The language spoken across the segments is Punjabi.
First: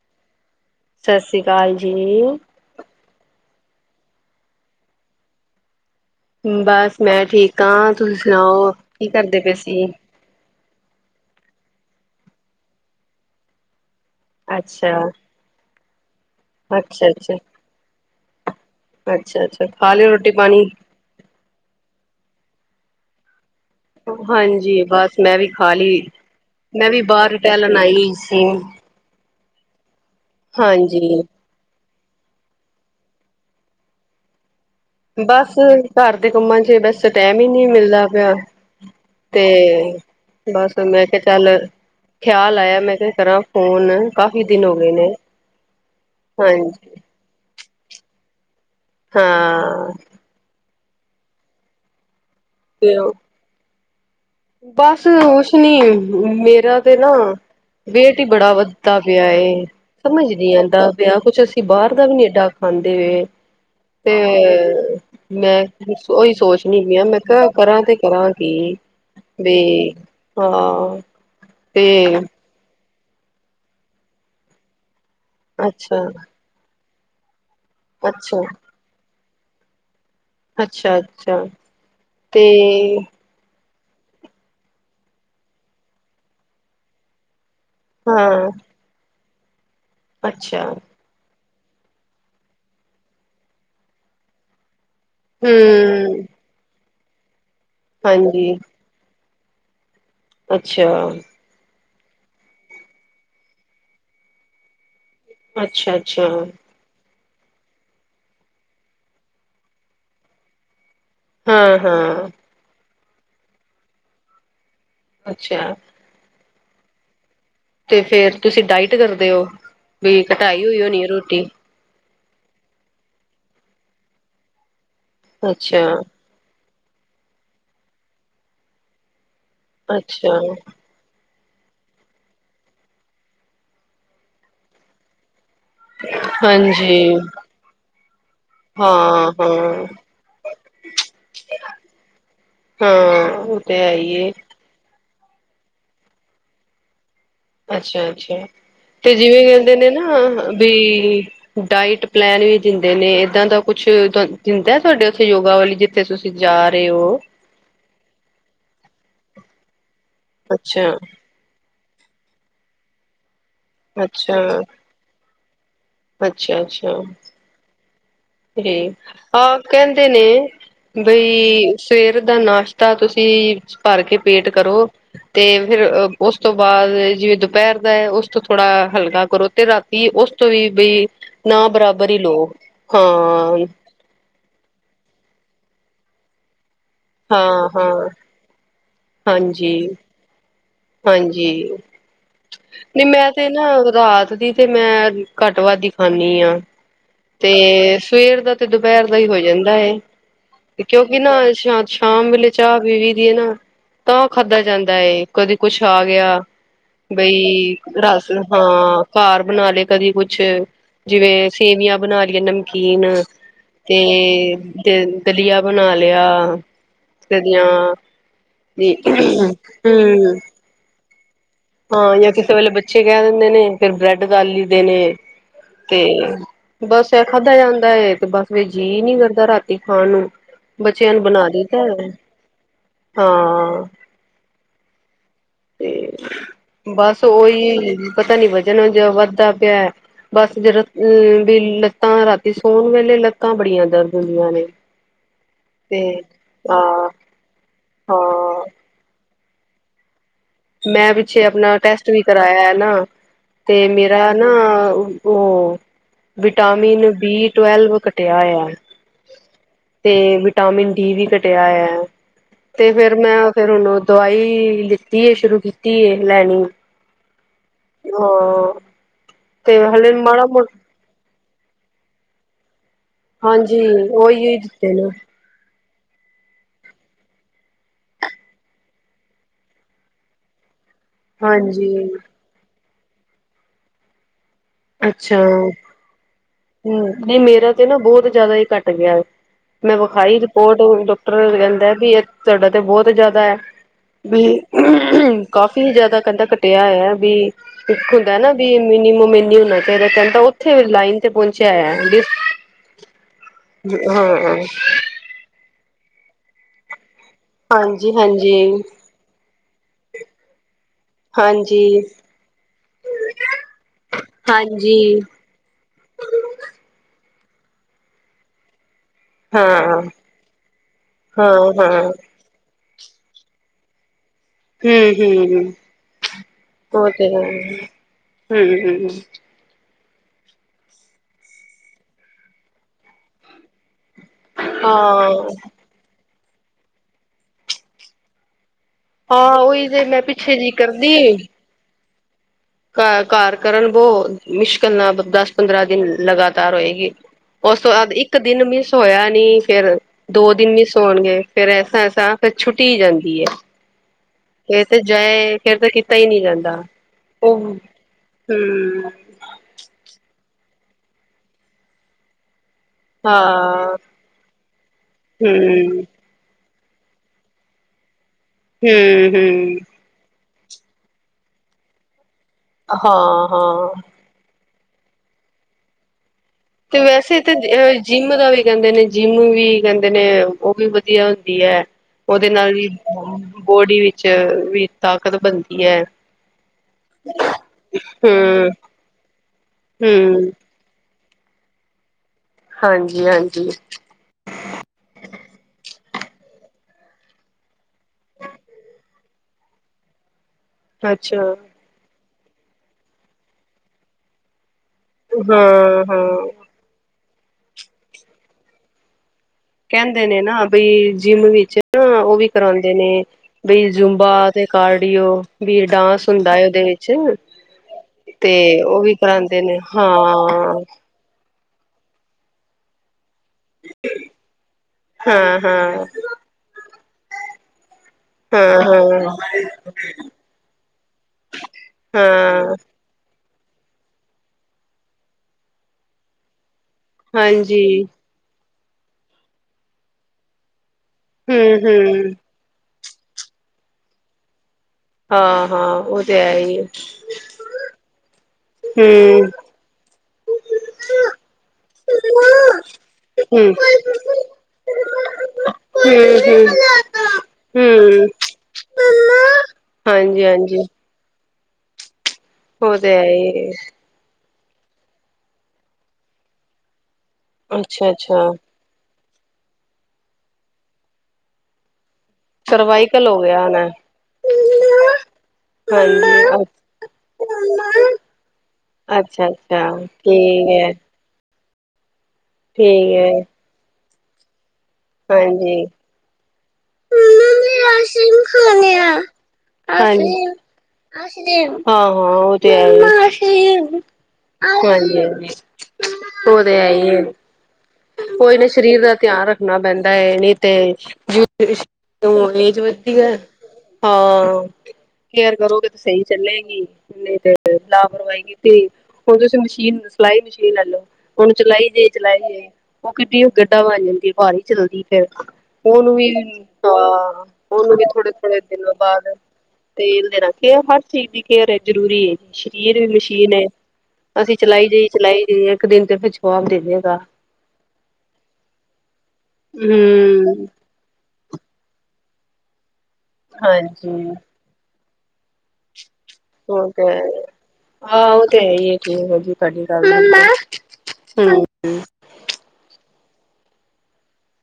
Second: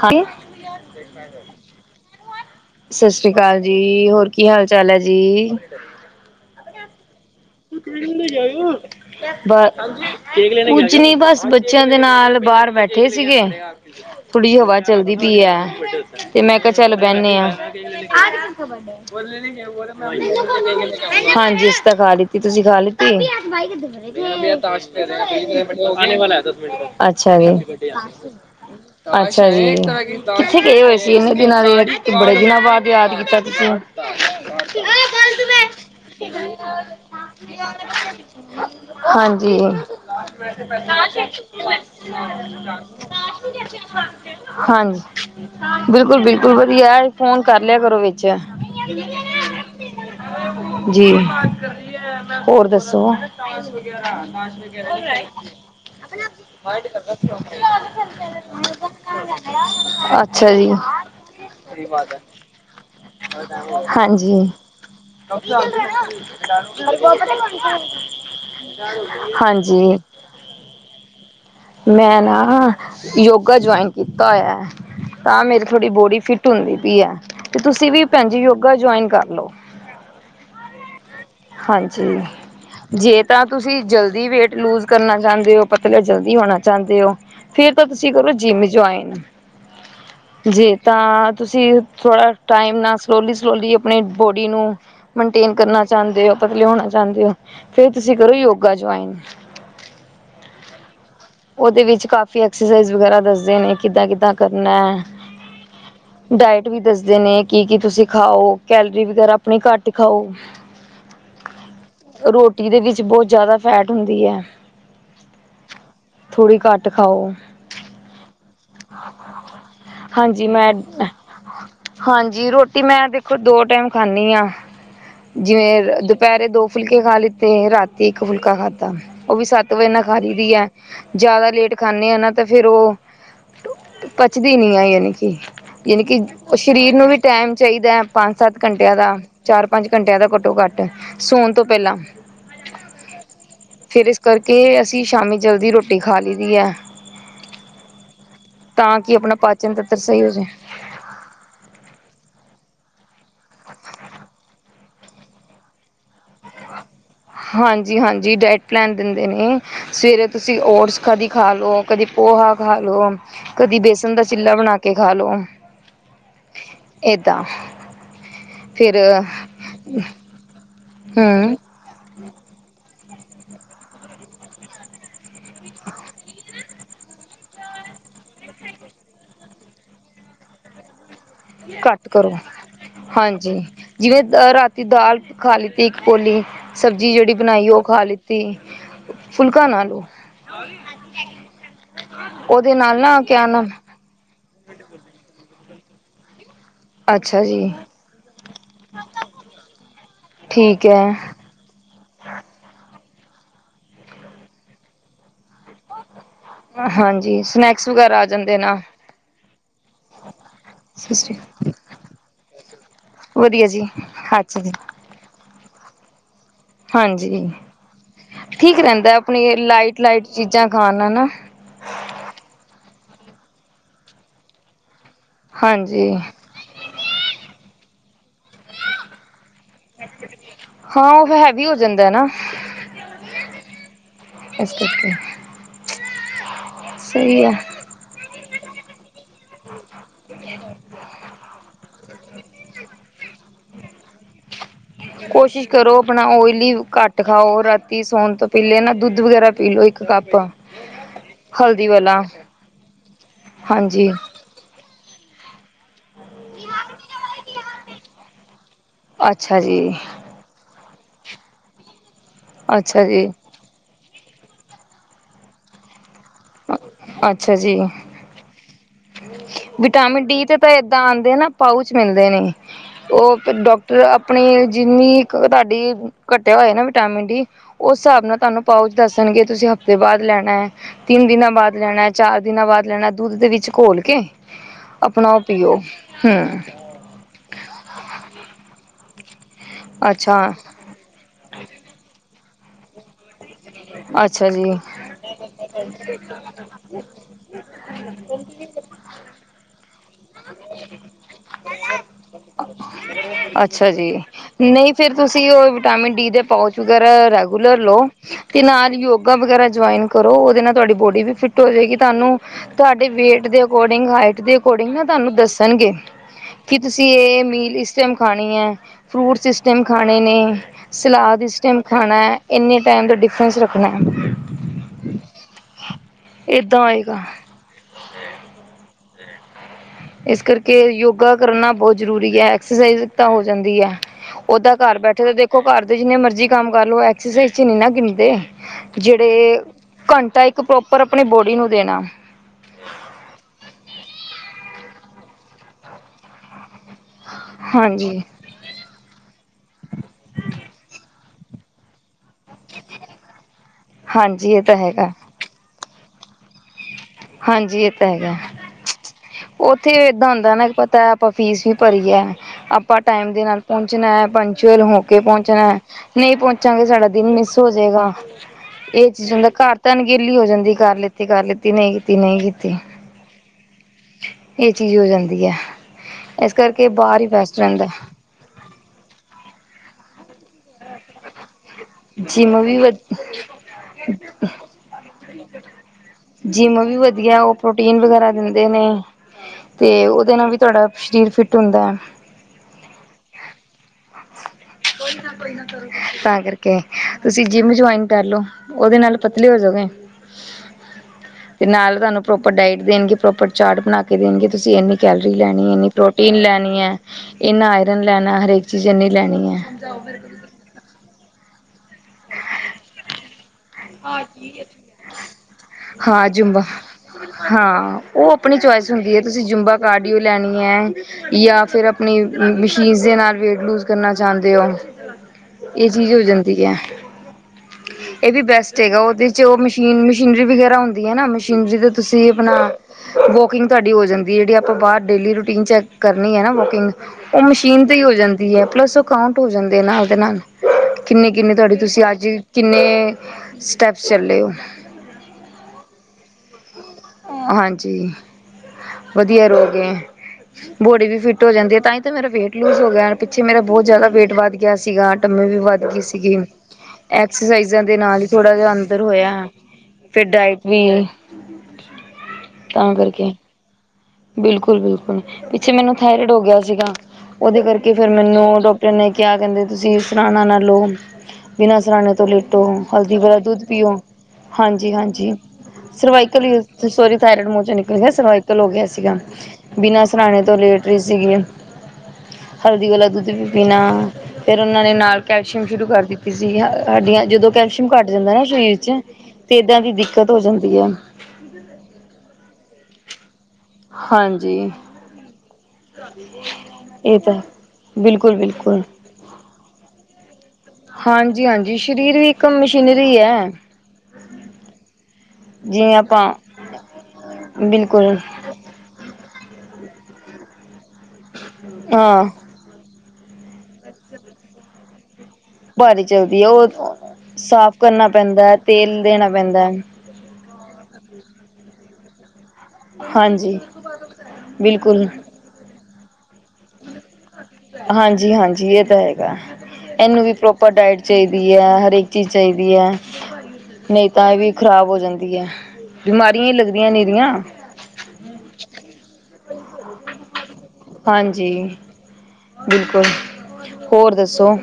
ਥਾ ਕੀ ਸਤ ਸ਼੍ਰੀ ਕਾਲ ਜੀ। ਸਤ ਸ਼੍ਰੀ ਕਾਲ ਜੀ। ਹੋਰ, ਕੀ ਹਾਲ ਚਾਲ ਹੈ ਜੀ? ਬਸ ਮੈਂ ਠੀਕ ਹਾਂ ਤੁਸੀਂ ਸੁਣਾਓ ਕੀ ਕਰਦੇ ਪਏ ਸੀ ਕੁਝ ਨੀ ਬਸ ਬੱਚਿਆਂ ਦੇ ਨਾਲ ਬਾਹਰ ਬੈਠੇ ਸੀਗੇ ਥੋੜ੍ਹੀ ਜਿ ਹਵਾ ਅੱਛਾ, ਚੱਲਦੀ ਪਈ ਹੈ ਤੇ ਮੈਂ ਕਿਹਾ ਚੱਲ ਅੱਛਾ, ਅੱਛਾ, ਬਹਿਨੇ ਆ ੋ ਅੱਛਾ, ਅੱਛਾ ਖਾ ਲਿਓ ਰੋਟੀ ਪਾਣੀ? ਹਾਂਜੀ ਅਸੀਂ ਤਾਂ ਖਾ ਲਿੱਤੀ ਤੁਸੀਂ ਖਾ ਲਿੱਤੀ ਹਾਂਜੀ, ਬਸ ਮੈਂ ਵੀ ਖਾ ਲਈ, ਮੈਂ ਵੀ ਬਾਹਰ ਅੱਛਾ ਜੀ ਟਹਿਲਣ ਆਈ ਸੀ। ਅੱਛਾ ਜੀ, ਕਿੱਥੇ ਗਏ ਹੋਏ ਸੀ? ਹਾਂਜੀ, ਏਨੂੰ ਦਿਨਾਂ ਦੇ ਬੜੇ ਦਿਨਾਂ ਬਾਦ ਯਾਦ ਕੀਤਾ ਤੁਸੀਂ। ਬਸ ਘਰ ਦੇ ਕੰਮਾਂ ਚ ਬਸ ਟੈਮ ਹੀ ਨਹੀਂ ਮਿਲਦਾ ਪਿਆ। ਹਾਂਜੀ। ਤੇ ਬਸ ਮੈਂ ਕਿਹਾ ਹਾਂਜੀ। ਚੱਲ ਖਿਆਲ ਆਇਆ ਮੈਂ ਕਿਹਾ ਕਰਾਂ ਫੋਨ, ਕਾਫ਼ੀ ਦਿਨ ਹੋ ਗਏ ਨੇ। ਬਿਲਕੁਲ ਬਿਲਕੁਲ ਹਾਂਜੀ, ਵਧੀਐ। ਫੋਨ ਕਰ ਲਿਆ ਕਰੋ ਹਾਂ ਵਿੱਚ‌।ਜੀ। ਹੋਰ ਤੇ ਦੱਸੋ? ਉਹ ਬਸ ਕੁਛ ਨੀ ਮੇਰਾ ਤੇ ਨਾ ਵੇਟ ਹੀ [unintelligible] ਬੜਾ ਵੱਧਦਾ ਪਿਆ ਏ, ਸਮਝ ਅੱਛਾ ਨੀ ਜੀ ਆਂਦਾ ਪਿਆ ਕੁਛ ਅਸੀਂ ਬਾਰ ਦਾ ਵੀ ਨੀ ਏਡਾ ਖਾਂਦੇ। ਹਾਂਜੀ ਤੇ ਮੈਂ [unintelligible] ਓਹੀ ਸੋਚਨੀ ਪੀਆਂ ਮੈਂ ਕਿਆ, ਕਰਾਂ ਤੇ ਕਰਾਂ ਕੀ? ਬੀ ਹਾਂਜੀ ਹਾਂ ਤੇ ਮੈਂ ਨਾ ਯੋਗਾ ਜੌਇਨ ਕੀਤਾ ਹੋਯੈ, ਤਾਂ ਮੇਰੀ ਥੌੜੀ ਅੱਛਾ ਬੋਡੀ ਫਿੱਟ ਹੁੰਦੀ ਪੀ ਐ। ਤੇ ਤੁਸੀਂ ਵੀ ਭੈਣ ਜੀ ਅੱਛਾ ਯੋਗਾ ਜੌਇਨ ਕਰ ਲੋ। ਅੱਛਾ, ਅੱਛਾ ਹਾਂਜੀ ਤੇ ਜੇ ਤਾਂ ਤੁਸੀਂ ਜਲਦੀ ਵੇਟ ਲੂਜ ਕਰਨਾ ਚਾਹੁੰਦੇ ਹੋ, ਪਤਲੇ ਜਲਦੀ ਹੋਣਾ ਚਾਹੁੰਦੇ ਹੋ ਫੇਰ ਤਾਂ ਤੁਸੀਂ ਕਰੋ ਹਾਂ ਜਿੰਮ ਜੌਇਨ। ਅੱਛਾ ਜੇ ਤਾਂ ਤੁਸੀਂ ਥੋੜ੍ਹਾ ਟਾਈਮ ਨਾਲ ਸਲੋਲੀ ਸਲੋਲੀ ਅਪਣੇ ਬੋਡੀ ਨੂੰ ਮੇਨਟੇਨ ਕਰਨਾ ਹੂੰ ਤਾਂ ਪਤਲੇ ਹੋਣਾ ਚਾਹੁੰਦੇ ਹੋ, ਫੇਰ ਤੁਸੀਂ ਕਰੋ ਹਾਂਜੀ ਯੋਗਾ ਜੌਇਨ। ਅੱਛਾ। ਓਦੇ ਵਿੱਚ ਕਾਫੀ ਐਕਸਰਸਾਈਜ਼ ਵਗੈਰਾ ਦਸਦੇ ਨੇ ਕਿੱਦਾਂ- ਕਿੱਦਾਂ ਕਰਨਾ ਹੈ। ਅੱਛਾ, ਅੱਛਾ। ਡਾਇਟ ਵੀ ਦੱਸਦੇ ਨੇ ਕੀ ਕੀ ਤੁਸੀਂ ਖਾਓ, ਕੈਲਰੀ ਵਗੈਰਾ ਅਪਣੀ ਘੱਟ ਖਾਓ। ਹਾਂ ਹਾਂ। ਟੀ ਦੇ ਵਿੱਚ ਬੌਤ ਜਿਆਦਾ ਫੈਟ ਹੁੰਦੀ ਐ। ਅੱਛਾ। ਥੋੜ੍ਹੀ ਘੱਟ ਖਾਓ। ਤੇ ਫੇਰ ਤੁਸੀਂ ਡਾਇਟ ਕਰਦੇ ਹੋ? ਬੀ ਹਾਂਜੀ ਕਟਾਈ ਮੈਂ ਹੋਈ ਹੋਣੀ ਏ ਰੋਟੀ? ਹਾਂਜੀ, ਰੋਟੀ ਮੈਂ ਦੇਖੋ ਦੋ ਟੈਮ ਖਾਂਦੀ ਆਂ। ਜਿਵੇਂ ਅੱਛਾ ਦੁਪੈਰੇ ਦੋ ਫੁਲਕੇ ਖਾ ਲਿੱਤੇ, ਰਾਤੀ ਇੱਕ ਫੁਲਕਾ ਖਾਧਾ, ਓਹ ਵੀ ਸੱਤ ਵਜੇ ਨਾਲ ਖਾਲੀ ਅੱਛਾ ਦੀ ਐ। ਜ਼ਿਆਦਾ ਲੇਟ ਖਾਂਦੇ ਹਾਂ ਨਾ ਤਾਂ ਫੇਰ ਉਹ ਪਚਦੀ ਨੀ ਆ ਯਾਨੀ ਕਿ ਯਣੀ ਕਿ ਸਰੀਰ ਹਾਂਜੀ ਨੂੰ ਵੀ ਟਾਈਮ ਚਾਹੀਦਾ ਹੈ ਪੰਜ ਸੱਤ ਘੰਟਿਆਂ ਦਾ ਹਾਂ ਚਾਰ ਹਾਂ ਪੰਜ ਘੰਟਿਆਂ ਦਾ ਘੱਟੋ ਘੱਟ ਸੌਣ ਤੋਂ ਪਹਿਲਾਂ ਹਾਂ ਉਹ ਤੇ ਹੈ ਫੇਰ ਹੀ ਇਸ ਏ ਕਰਕੇ ਕਿ ਅਸੀਂ ਸ਼ਾਮੀ ਜਲਦੀ ਰੋਟੀ ਖਾ ਲਈ ਦੀ ਹੈ। ਅੱਛਾ, ਅੱਛਾ ਤਾਂ ਤੇ ਕਿ ਆਪਣਾ ਜਿਵੇਂ ਪਾਚਨ ਕਹਿੰਦੇ ਨੇ ਤੰਤਰ ਨਾ ਸਹੀ ਹੋ ਜਾਏ ਵੀ- ਡਾਇਟ ਪਲੈਨ ਵੀ ਦਿੰਦੇ ਨੇ ਏਦਾਂ ਦਾ ਕੁਛ ਦਿੰਦਾ ਤੁਹਾਡੇ ਉੱਥੇ ਯੋਗਾ ਵਾਲੀ ਦੇ- ਜਿੱਥੇ ਤੁਸੀਂ ਜਾ ਰਹੇ ਹੋ ਹਾਂਜੀ ਹਾਂਜੀ ਡੈਟ ਪਲੈਨ ਦਿੰਦੇ ਨੇ ਸਵੇਰੇ ਤੁਸੀਂ ਅੱਛਾ ਔਰਸ ਖਾੀ ਖਾ ਲੋ, ਕਦੀ ਪੋਹਾ ਖਾ ਲੋ, ਕਦੀ ਬੇਸਨ ਦਾ ਅੱਛਾ ਚਿੱਲਾ ਬਣਾ ਕੇ ਖਾ ਲੋੋ ਅੱਛਾ, ਅੱਛਾ ਤੇ ਫਿਰ ਹਹ ਕਹਿੰਦੇ ਨੇ ਹੂੰ ਬਈ ਸਵੇਰ ਦਾ ਨਾਸ਼ਤਾ ਤੁਸੀਂ ਭਰ ਕੇ ਪੇਟ ਕਰੋ ਤੇ ਫਿਰ ਅ- ਓਸ ਤੋਂ ਬਾਦ ਜਿਵੇਂ ਦੁਪੈਰ ਦਾ ਐ, ਓਸ ਤੋਂ ਥੋੜਾ ਹਲਕਾ ਕਰੋ ਤੇ ਰਾਤੀ ਓਸ ਤੋਂ ਵੀ ਬਈ ਨਾ ਘੱਟ ਬਰਾਬਰ ਹੀ ਕਰੋ ਲੋ। ਹਾਂਜੀ, ਜਿਵੇਂ ਅ ਰਾਤੀ ਦਾਲ ਖਾ ਲਿੱਤੀ ਇੱਕ ਕੋੌਲੀ। ਸਬਜ਼ੀ ਜੇੜੀ ਹਾਂ ਬਣਾਈ ਓਹ ਖਾ ਹਾਂ ਲਿੱਤੀ, ਫੁਲਕਾ ਹਾਂਜੀ ਨਾ ਲੋ। ਹਾਂਜੀ, ਨਾਲ ਨਹੀਂ ਮੈਂ ਕਿਆ ਤੇ ਨਾਮ ਨਾ ਰਾਤ ਦੀ ਤੇ ਮੈਂ ਘੱਟ ਵੱਧ ਹੀ ਖਾਂਣੀ ਆਂ। ਅੱਛਾ ਜੀ ਤੇ ਸਵੇਰ ਦਾ ਤੇ ਦੁਪਹਿਰ ਦਾ ਹੀ ਹੋ ਜਾਂਦਾ ਹੈ ਠੀਕ ਕਿਉਂਕਿ ਨਾ ਹੈ ਸ਼ਾਂ ਸ਼ਾਮ ਵੇਲੇ ਚਾਹ ਪੀਵੀ ਦੀ ਹੈ ਨਾ ਤਾਂ ਖਾਧਾ ਜਾਂਦਾ ਕਦੇ ਕੁਛ ਆ ਗਿਆ ਹਾਂਜੀ ਬਈ ਸਨੈਕਸ ਵਗੈਰਾ ਆ ਰਸ ਜਾਂਦੇ ਨਾ ਹਾਂ ਘਰ ਬਣਾ ਲਏ ਕਦੀ ਕੁਛ- ਜਿਵੇਂ ਸੇਵੀਆਂ ਬਣਾ ਲਈਏ ਨਮਕੀਨ ਵਧੀਆ ਜੀ ਅੱਛਾ ਜੀ ਤੇ ਦਲੀਆ ਬਣਾ ਲਿਆ। ਹਾਂਜੀ ਕਧਆਂ ਠੀਕ ਜ ਰਹਿੰਦਾ ਹਮ ਆਪਣੀ ਲਾਈਟ ਲਾਈਟ ਚੀਜ਼ਾਂ ਖਾਣ ਨਾ ਹਾਂ ਜਾਂ ਕਿਸੇ ਵੇਲੇ ਬੱਚੇ ਕਹਿ ਦਿੰਦੇ ਨੇ ਫਿਰ ਬ੍ਰੈਡ ਤਾਲੀ ਦੇ ਨੇ- ਹਾਂਜੀ ਤੇ ਬਸ ਇਹ ਖਾਧਾ ਜਾਂਦਾ ਤੇ, ਬਸ ਵੀ ਜੀਅ ਨੀ ਕਰਦਾ ਰਾਤੀ ਖਾਣ ਨੂੰ ਬੱਚਿਆਂ ਹਾਂ ਨੂੰ ਉਹ ਬਣਾ ਹੈਵੀ ਹੋ ਦੀਤਾ ਜਾਂਦਾ ਨਾ ਹਾਂ ਅੱਛਾ, ਅੱਛਾ। ਤੇ ਬਸ ਸਹੀ ਹੈ ਉਹੀ, ਪਤਾ ਨੀ ਵਜ਼ਨ ਜਿਹ ਵੱਧਦਾ ਪਿਆ। ਬਸ ਜੜ ਵੀ ਲੱਤਾਂ ਰਾਤੀ ਸੋਣ ਵੇਲੇ ਲੱਤਾਂ ਬੜੀਆਂ ਦਰਦ ਹੁੰਦੀਆਂ ਨੇ। ਕੋਸ਼ਿਸ਼ ਕਰੋ ਤੇ ਆਪਣਾ ਓਇਲੀ ਹਾਂ ਘੱਟ ਖਾਓ, ਰਾਤੀ ਸੌਣ ਤੋਂ ਹਾਂ ਪੇਲੇ ਨਾ ਦੁੱਧ ਵਗੈਰਾ ਪੀ ਲਓ ਇ ਕੱਪ ਮੈਂ ਪਿੱਛੇ ਆਪਣਾ ਹਲਦੀ ਟੈਸਟ ਵਾਲਾ ਵੀ ਕਰਾਇਆ ਨਾ ਤੇ ਹਾਂਜੀ ਮੇਰਾ ਨਾ ਉਹ ਵਿਟਾਮਿਨ ਬੀ ਟਵੈਲਵ ਘਟਿਆ ਹੋਇਆ ਅੱਛਾ ਜੀ ਤੇ ਵਿਟਾਮਿਨ ਡੀ ਵੀ ਕਟਿਆ ਹੋਇਆ ਏ ਤੇ ਅੱਛਾ ਫੇਰ ਜੀ ਮੈਂ ਫਿਰ ਹੁਣ ਦਵਾਈ ਲਿੱਤ ਤੀ ਏ ਸ਼ੁਰੂ ਕੀਤੀ ਏ ਲੈਣੀ, ਅੱਛਾ ਜੀ ਹਾਂ। ਤੇ ਹਲੇ ਮਾੜਾ ਮੋਟਾ ਦਾਂ ਆਦੇ ਨਾ ਪਾਊਚ ਮਿਲਦੇ ਨੇ, ਉਹ ਹਾਂਜੀ ਡਾਕਟਰ ਉਹੀ ਆਪਣੀ ਦਿੱਤੇ ਨੇ ਜਿੰਨੀ ਕਿਉਂਕਿ ਤਾਡੀ ਕੱਟਿਆ ਹੋਇਆ ਵਿਟਾਮਿਨ ਡੀ। ਉਸ ਹਿਸਾਬ ਨਾਲ ਤੁਹਾਨੂੰ ਪਾਉਚ ਦੱਸਣਗੇ ਤੁਸੀਂ ਹਫ਼ਤੇ ਬਾਅਦ ਲੈਣਾ ਐ। ਤਿੰਨ ਦਿਨਾਂ ਬਾਅਦ ਲੈਣਾ, ਹਾਂਜੀ ਚਾਰ ਦਿਨਾਂ ਬਾਅਦ ਲੈਣਾ, ਦੁੱਧ ਦੇ ਵਿੱਚ ਘੋਲ ਕੇ ਅਪਣਾ ਓ ਅੱਛਾ ਪੀਓ। ਹੂੰ। ਹਮ, ਨਹੀਂ ਮੇਰਾ ਤੇ ਨਾ ਬਹੁਤ ਜ਼ਿਆਦਾ ਹੀ ਘੱਟ ਗਿਆ। ਮੈਂ ਵਿਖਾਈ ਅੱਛਾ ਰਿਪੋਰਟ ਡਾਕਟਰ ਕਹਿੰਦਾ ਵੀ ਇਹ ਤੁਹਾਡਾ ਤੇ ਬਹੁਤ ਜ਼ਿਆਦਾ ਐ, ਅੱਛਾ ਵੀ ਜੀ ਕਾਫੀ ਜਿਆਦਾ ਕਹਿੰਦਾ ਘਟਿਆ ਹੋਇਆ, ਵੀ ਇੱਕ ਹੁੰਦਾ ਨਾ ਵੀ ਮਿਨੀਮਮ ਇਨੀ ਨਾ ਫੇਰ ਕਹਿੰਦਾ ਉੱਥੇ ਲਾਈਨ ਤੇ ਪਹੁੰਚਿਆ ਹੋਇਆ। ਅੱਛਾ ਜੀ ਹਾਂ-ਹਾਂ। ਨਹੀਂ ਫਿਰ ਤੁਸੀਂ ਉਹ ਵਿਟਾਮਿਨ ਡੀ ਦੇ ਪਾਉਚ ਵਗੈਰਾ ਰੈਗੂਲਰ ਲਓ ਹਾਂਜੀ ਹਾਂਜੀ ਤੇ ਨਾਲ ਯੋ ਗਾ ਵਗੈਰਾ ਜਆਇਨ ਕਰੋ, ਉਹਦੇ ਨਾਲ ਤੁਹਾਡੀ ਬੋਰ ਡੀ ਵੀ ਫਿੱਟ ਹੋ ਹਾਂਜੀ ਜਾਏਗੀ, ਤੁਹਾਨੂੰ ਤੁਹਾਡੇ ਵੇਟ ਦੇ ਅਕੋਰਡਿੰਗ ਹਾਈਟ ਦੇ ਅਕੋਰਡਿੰਗ ਨਾ ਹਾਂਜੀ ਤੁਹਾਨੂੰ ਦੱਸਣਗੇ ਕੀ ਤੁਸੀਂ ਇਹ ਮੀਲ ਇਸ ਟਾਈਮ ਖਾਣੀ ਐਂ। ਫਰੂਟਸ ਇਸ ਟਾਈਮ ਹਾਂ ਹਾਂ ਖਾਣੇ ਨੇ, ਸਲਾਦ ਇਸ ਟਾਈਮ ਹਾਂ ਖਾਣਾ। ਇੰਨੇ ਟਾਈਮ ਦਾ ਡਿਫਰੈਂਸ ਰੱਖਣਾ। ਹੂੰ-ਹੂੰ-ਹੂੰ ਏਦਾਂ ਉਹ ਹੋਏਗਾ ਤੇ ਹੂੰ-ਹੂੰ। ਇਸ ਕਰਕੇ ਯੋਗਾ ਕਰਨਾ ਬਹੁਤ ਜ਼ਰੂਰੀ ਐ। ਐਕਸਰਸਾਈਜ਼ ਤਾਂ ਹੋ ਜਾਂਦੀ ਐ। ਓਦਾਂ ਘਰ ਬੈਠੇ ਹਾਂ ਤਾਂ ਦੇਖੋ ਘਰ ਦੇ ਜਿੰਨੇ ਮਰਜੀ ਕੰਮ ਕਰ ਲੋ ਐਕਸਰਸਾਈ ਚ ਨੀ ਨਾ ਗਿਂਦੇ। ਹਾਂ ਜਿਹੜੇ ਉਹੀ ਜੇ ਮੈਂ ਘੰਟਾ ਪਿੱਛੇ ਇੱਕ ਜੀ ਪ੍ਰੋਪਰ ਆਪਣੇ ਕਰਦੀ ਬੋਡੀ ਨੂੰ ਦੇਣਾ। ਘਰ ਕਰਨ ਬਹੋ ਮੁਸ਼ਕਿਲ ਨਾਲ ਦਸ ਪੰਦਰਾਂ ਦਿਨ ਲਗਾਤਾਰ ਹੋਏਗੀ। ਉਸ ਤੋਂ ਬਾਅਦ ਹਾਂਜੀ, ਇੱਕ ਦਿਨ ਮਿਸ ਹੋਇਆ ਨੀ ਫੇਰ ਦੋ ਦਿਨ ਮਿਸ ਹੋਣਗੇ ਫੇਰ ਐਸਾ-ਐਸਾ ਫਿਰ ਛੁੱਟੀ ਹੀ ਜਾਂਦੀ ਐ। ਹਾਂਜੀ। ਇਹ ਤਾਂ ਫੇਰ ਤੇ ਹੈਗਾ। ਜਾਏ, ਫੇਰ ਤੇ ਕੀਤਾ ਹੀ ਨਹੀਂ ਜਾਂਦਾ। ਉਹ ਹਾਂਜੀ ਇਹ ਤਾਂ ਹੈਗਾ ਹੰ ਉੱਥੇ ਏਦਾਂ ਹੁੰਦਾ ਨਾ ਪਤਾ, ਆਪਾਂ ਫੀਸ ਵੀ ਭਰੀ ਐ। ਆਪਾਂ ਟਾਈਮ ਦੇ ਨਾਲ ਹਾਂ ਪਹੁੰਚਣਾ ਪੰਚੁਅਲ ਹੋ ਕੇ ਪਹੁੰਚਣਾ। ਹਮ ਨਹੀਂ ਪਹੁੰਚਾਂਗੇ ਸਾਡਾ ਦਿਨ ਮਿਸ ਹੋ ਜਾਏਗਾ, ਇਹ ਚੀਜ਼ ਹਮ ਹੁੰਦਾ। ਘਰ ਹਮ ਤਾਂ ਨੀ ਗਿੱਲੀ ਹੋ ਜਾਂਦੀ। ਕਰ ਲਿੱਤੀ, ਕਰ ਲਿੱਤੀ, ਨਹੀਂ ਕੀਤੀ, ਨਹੀਂ ਕੀਤੀ। ਹਾਂ-ਹਾਂ। ਇਹ ਚੀਜ਼ ਹੋ ਜਾਂਦੀ ਹੈ, ਇਸ ਕਰਕੇ ਤੇ ਬਾਹਰ ਹੀ ਵੈਸੇ ਤੇ ਵੈਸਟ ਰਹਿੰਦਾ। ਜਿੰਮ ਦਾ ਵੀ ਕਹਿੰਦੇ ਨੇ ਜਿੰਮ ਵੀ ਕਹਿੰਦੇ ਨੇ ਉਹ ਵੀ ਵਧੀਆ ਹੁੰਦੀ ਹੈ। ਉਹਦੇ ਜਿੰਮ ਨਾਲ ਵੀ ਵ ਬੋਡੀ ਵਿੱਚ ਵੀ ਤਾਕਤ ਬਣਦੀ ਐ। ਜਿੰਮ ਵੀ ਵਧੀਆ, ਉਹ ਪ੍ਰੋਟੀਨ ਵਗੈਰਾ ਦਿੰਦੇ ਨੇ ਤੇ ਉਹਦੇ ਨਾਲ ਹੂੰ ਵੀ ਤੁਹਾਡਾ ਸਰੀਰ ਫਿੱਟ ਹੁੰਦਾ ਏ। ਹਾਂਜੀ-ਹਾਂਜੀ। ਕੋਈ ਨਾ, ਕੋਈ ਨਾ। ਤਾਂ ਕਰਕੇ ਤੁਸੀਂ ਜਿੰਮ ਜੁਆਇਨ ਕਰਲੋ, ਉਹਦੇ ਨਾਲ ਪਤਲੇ ਹੋ ਜੋਗੇ। [inaudible] ਅੱਛਾ ਤੇ ਨਾਲ ਤੁਹਾਨੂੰ ਪ੍ਰੋਪਰ ਡਾਇਟ ਦੇਣਗੇ, ਪ੍ਰੋਪਰ ਚਾਰਟ ਬਣਾ ਕੇ ਦੇਣਗੇ, ਤੁਸੀਂ ਇੰਨੀ ਕੈਲਰੀ ਲੈਣੀ ਇੰਨੀ ਹਾਂ ਪ੍ਰੋਟੀਨ ਹਾਂ ਲੈਣੀ ਹੈ ਇੰਨਾ ਆਇਰਨ ਲੈਣਾ ਹਰੇਕ ਚੀਜ਼ ਇਨੀ ਲੈਣੀ ਹੈ। ਪ ਕਹਿੰਦੇ ਨੇ ਨਾ ਬਈ ਜਿੰਮ ਵਿੱਚ ਨਾ ਉਹ ਵੀ ਕਰਾਉਦੇ ਨੇ। ਬਈ ਜੂੰਬਾ ਤੇ ਕਾਰਡੀਓ ਵੀ ਹਾਂ ਡਾਂਸ ਹੁੰਦਾ ਜੁੰਬਾ ਹਾਂ, ਉਹ ਆਪਣੀ ਤੇ ਚੋਆਇਸ ਉਹ ਹੁੰਦੀ ਵੀ ਹੈ ਤੁਸੀਂ ਕਰਾਉਂਦੇ ਜਿੰਬਾ ਨੇ ਕਾਰਡੀਓ ਲੈਣੀ ਹੈ। ਹਾਂ ਜਾਂ ਫਿਰ ਆਪਣੀ ਮਸ਼ੀਨਜ਼ ਦੇ ਨਾਲ ਲੂਜ ਕਰਨਾ ਚਾਹੁੰਦੇ ਹੋ, ਹਾਂ ਇਹ ਹਾਂ ਚੀਜ਼ ਹੋ ਜਾਂਦੀ ਹੈ। ਇਹ ਵੀ ਬਸਟ ਹਾਂ ਗਾ ਉਹਦੇ ਹਾਂ ਚ ਉਹ ਮਸ਼ੀਨ ਮਸ਼ੀਨਰੀ ਵਗੈਰਾ ਹੁੰਦੀ ਹੈ, ਹਾਂ ਵੋਕਿੰਗ ਤੁਹਾਡੀ ਹੋ ਜਾਂਦੀ ਹੈ ਜਿਹੜੀ ਆਪਾਂ ਉਹ ਮਸ਼ੀਨ ਤੇ ਹੀ ਹਾਂਜੀ ਹੋ ਜਾਂਦੀ ਹੈ, ਪਲੱਸ ਉਹ ਅਕਾਊਂਟ ਹੋ ਜਾਂਦੇ ਨਾ ਉਹਦੇ ਨਾਲ, ਕਿੰਨੇ ਕਿੰਨੇ ਤੁਹਾਡੇ ਤੁਸੀਂ ਅੱਜ ਹੂੰ-ਹੂੰ, ਕਿੰਨੇ ਸਟੈਪਸ ਚੱਲੇ ਹੋ। ਹਾਂ, ਹਾਂ, ਉਹ ਤੇ ਹੈ ਹੀ। ਹਾਂਜੀ, ਵਧੀਆ ਰਹੋਗੇ। ਬੋਡੀ ਵੀ ਫਿੱਟ ਹੋ ਜਾਂਦੀ ਹੈ ਤਾਂ ਹੀ ਮੇਰਾ ਵੇਟ ਲੂਜ ਹੋ ਗਿਆ ਪਿੱਛੇ ਮੇਰਾ ਬਹੁਤ ਜ਼ਿਆਦਾ ਵੇਟ ਵੱਧ ਗਿਆ। ਗਿਆ ਸੀ ਗਾ ਟਮੀ ਵੀ ਵੱਧ ਗਈ ਸੀ ਗੀ ਐਕਸਸਾਈਜ਼ਾਂ ਦੇ ਨਾਲ ਹੀ ਥੋੜਾ ਜਿਹਾ ਅੰਦਰ ਹੋਇਆ। ਫਿਰ ਡਾਇਟ ਹਾਂਜੀ-ਹਾਂਜੀ ਵੀ, [inaudible] [unintelligible] ਹੋ ਦੇਈ, ਬਿਲਕੁਲ-ਬਿਲਕੁਲ, ਪਿੱਛੇ ਮੈਨੂੰ ਥਾਇਰੋਡ ਹੋ ਗਿਆ ਸੀ ਗਾ, ਉਹਦੇ ਕਰਕੇ ਫਿਰ ਅੱਛਾ-ਅੱਛਾ ਮੈਨੂੰ ਡੋਕ ਨੇ ਕਿਆ ਕਹਿੰਦੇ ਤੁਸੀਂ ਸੁਰਾਣਾ ਨਾ ਲੋ, ਬਿਨਾਂ ਸਰਾਣੇ ਤੋਂ ਲੇਟ ਤੋ ਹਲਦੀ ਸਰਵਾਈਕਲ ਵਾਲਾ ਹੋ ਗਿਆ ਦੁੱਧ ਹੋਣਾ। ਪੀਓ, ਹਾਂਜੀ-ਹਾਂਜੀ। ਹਾਂਜੀ ਸਰਵਾਈਕਲ ਸੋਰੀ ਥਾਇਰੋਡ ਮੁੰਹ ਚੋ ਨਿਕਲ ਗਿਆ ਸਰਵਾਈਕਲ ਹੋ ਗਿਆ ਸੀਗਾ ਅੱਛਾ-ਅੱਛਾ ਬਿਨਾਂ ਸਰਾਣੇ ਤੋਂ ਠੀਕ ਲੇਟ ਹੈ ਰਹੀ ਸੀ ਗੇ ਹਲਦੀ ਵਾਲਾ ਠੀਕ ਹੈ ਦੁੱਧ ਵੀ ਪੀਣਾ ਫਿਰ ਉਹਨਾਂ ਨੇ ਨਾਲ ਕੈਲਸ਼ੀਅਮ ਹਾਂਜੀ। ਸ਼ੁਰੂ ਕਰ ਦਿੱਤੀ ਸੀ ਹੱਡੀਆਂ ਜਦੋਂ ਕੈਲਸ਼ੀਅਮ [unintelligible] ਘੱਟ ਜਾਂਦਾ ਸਰੀਰ ਚ, ਤੇ ਇੱਦਾ ਦੀ ਦਿੱਕਤ ਹੋ ਜਾਂਦੀ ਹੈ। ਹਾਂ-ਹਾਂ, ਉਹ ਤੇ ਐ। ਹਾਂਜੀ-ਹਾਂਜੀ, ਹਾਂਜੀ ਉਹ ਤੇ ਹੈ ਹੀ ਇਹ ਏ। ਤਾਂ ਬਿਲਕੁਲ ਕੋਈ ਨੀ ਬਿਲਕੁਲ ਸਰੀਰ ਦਾ ਧਿਆਨ ਰੱਖਣਾ ਪੈਂਦਾ ਏ ਨਹੀਂ ਤੇ ਹਾਂਜੀ ਹਾਂਜੀ ਸਰੀਰ ਵੀ ਇੱਕ ਮਸ਼ੀਨਰੀ ਹੈ [unintelligible] ਹਾਂ ਕੇਅਰ ਕਰੋਗੇ ਜਿਵੇਂ ਤੇ ਸਹੀ ਆਪਾਂ ਚੱਲੇਗੀ ਨੀ ਤੇ ਬਿਲਕੁਲ ਲਾਪਰਵਾਹੀ ਤੇ ਹੁਣ ਤੁਸੀਂ ਮਸ਼ੀਨ ਸਲਾਈ ਮਸ਼ੀਨ ਲੈ ਲੋ ਉਹਨੂੰ ਚਲਾਈ ਜੇ ਹਾਂ ਚਲਾਈ ਜੇ। ਉਹ ਗਡੀ ਉ ਗੱਡਾ ਵਣ ਜਾਂਦੀ ਬਾਹਲੀ ਹੀ ਚੱਲਦੀ ਫੇਰ ਭਾਰੀ ਉਹਨੂੰ ਵੀ ਚਲਦੀ ਹੈ ਉਹ ਹਾਂ ਸਾਫ਼ ਉਹਨੂੰ ਵੀ ਕਰਨਾ ਥੋੜੇ ਪੈਂਦਾ ਹੈ ਥੋੜੇ ਦਿਨਾਂ ਤੇਲ ਦੇਣਾ ਬਾਅਦ ਪੈਂਦਾ ਹੈ ਤੇਲ ਦੇ ਰ ਕੇਰ ਹਰ ਚੀਜ਼ ਦੀ ਕੇਅਰ ਹੈ ਜ਼ਰੂਰੀ ਏ। ਸਰੀਰ ਵੀ ਮਸ਼ੀਨ ਹਾਂਜੀ ਏ, ਅਸੀ ਚਲਾਈ ਬਿਲਕੁਲ ਜਾਈ ਚਲਾਈ ਜਾਈਏ ਇੱਕ ਦਿਨ ਤੇ ਫਿਰ ਜਵਾਬ ਦੇਦੇਗਾ। ਹਾਂਜੀ-ਹਾਂਜੀ ਇਹ ਤਾਂ ਹੈਗਾ ਇਹਨੂੰ ਵੀ ਹਮ ਪ੍ਰੋਪਰ ਡਾਇਟ ਚਾਹੀਦੀ ਹੈ ਹਰੇਕ ਚੀਜ਼ ਚਾਹੀਦੀ ਹੈ, ਨਹੀਂ ਹਾਂਜੀ ਤਾਂ ਇਹ ਵੀ ਖ਼ਰਾਬ ਹੋ ਜਾਂਦੀ ਹੈ। ਬਿਮਾਰੀਆਂ ਲੱਗਦੀਆਂ ਨਿਰੀਆਂ [unintelligible] ਹਾਂਜੀ ਬਿਲਕੁਲ, ਹੋਰ ਦੱਸੋ?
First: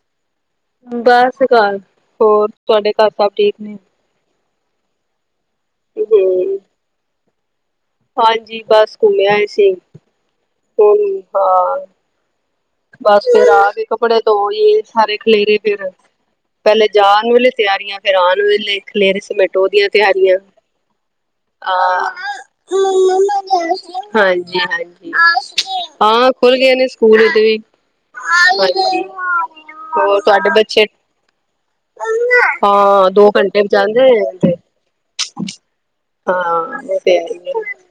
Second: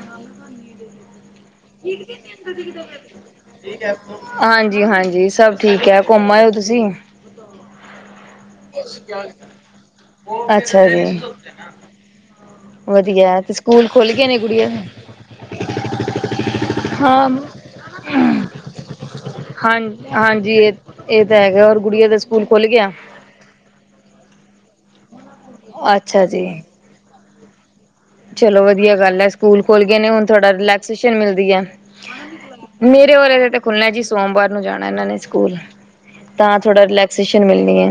ਬਸ ਕਰ, ਹੋਰ ਤੁਹਾਡੇ ਘਰ ਸਭ ਠੀਕ ਨੇ? ਹਾਂਜੀ-ਹਾਂਜੀ ਸਭ ਠੀਕ ਹੈ, ਘੁੰਮ ਆਓ ਹਮ ਤੁਸੀਂ? ਹਾਂਜੀ, ਬਸ ਘੁੰਮਿਆ ਆਏ ਸੀ। ਅੱਛਾ ਹੁਣ ਜੀ। ਹਾਂ ਬਸ ਵਧੀਆ ਫੇਰ ਤੇ ਆਕੇ ਸਕੂਲ ਖੁੱਲ ਕੱਪੜੇ ਗਏ ਨੇ ਧੋਨੇ ਗੁੜੀਆ ਦੇ? ਤੇ ਸਾਰੇ ਖਲੇਰੇ ਫੇਰ ਪਹਿਲੇ ਹਾਂ ਜਾਣ ਵੇਲੇ ਤਿਆਰੀਆ ਫੇਰ ਆਉਣ ਵੇਲੇ ਖਲੇਰੇ ਸਮੇਟੋ ਉਹ ਹਾਂ ਦੀਆਂ ਤਿਆਰੀਆ। ਹਾਂਜੀ ਇਹ ਇਹ ਤਾਂ ਹੈਗਾ ਆ ਔਰ ਗੁੜੀਆ ਦਾ ਸਕੂਲ ਖੁੱਲ ਗਿਆ ਹਾਂਜੀ-ਹਾਂਜੀ, ਅੱਛਾ ਹਾ ਜੀ ਖੁੱਲ ਗੲੇ ਨੇ ਸਕੂਲ ਹਾਂਜੀ ਹੋਰ ਤੁਹਾਡੇ ਬੱਚੇ [inaudible] ਹਾਂ ਦੋ ਘੰਟੇ ਜਾਂਦੇ ਤੇ [inaudible] ਹਾਂ ਥੋੜਾ ਉਹ ਤੇ ਹੈ ਹੀ ਰਿਲੈਕਸੇਸ਼ਨ ਹੈ ਮਿਲਣੀ ਹੈ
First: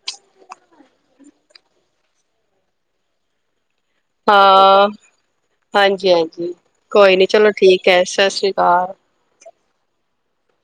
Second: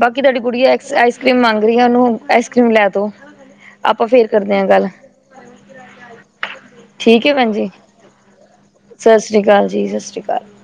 ਬਾਕੀ ਤੁਹਾਡੀ ਗੁੜੀਆ ਐਕਸ ਆਇਸ-ਕਰੀਮ ਮੰਗ ਰਹੀ ਹੈ, ਇਹਨੂੰ ਆਇਸ-ਕਰੀਮ ਲੈਦੋ। ਹਾਂ ਹਾਂਜੀ-ਹਾਂਜੀ, ਕੋਈ ਨੀ ਠੀਕ ਹੈ ਚਲੋ ਭੈਣ ਜੀ ਠੀਕ ਹੈ ਸਤਿ ਸ਼੍ਰੀ ਅਕਾਲ। ਸਤਿ ਸ਼੍ਰੀ ਅਕਾਲ ਜੀ ਸਤਿ ਸ਼੍ਰੀ ਅਕਾਲ।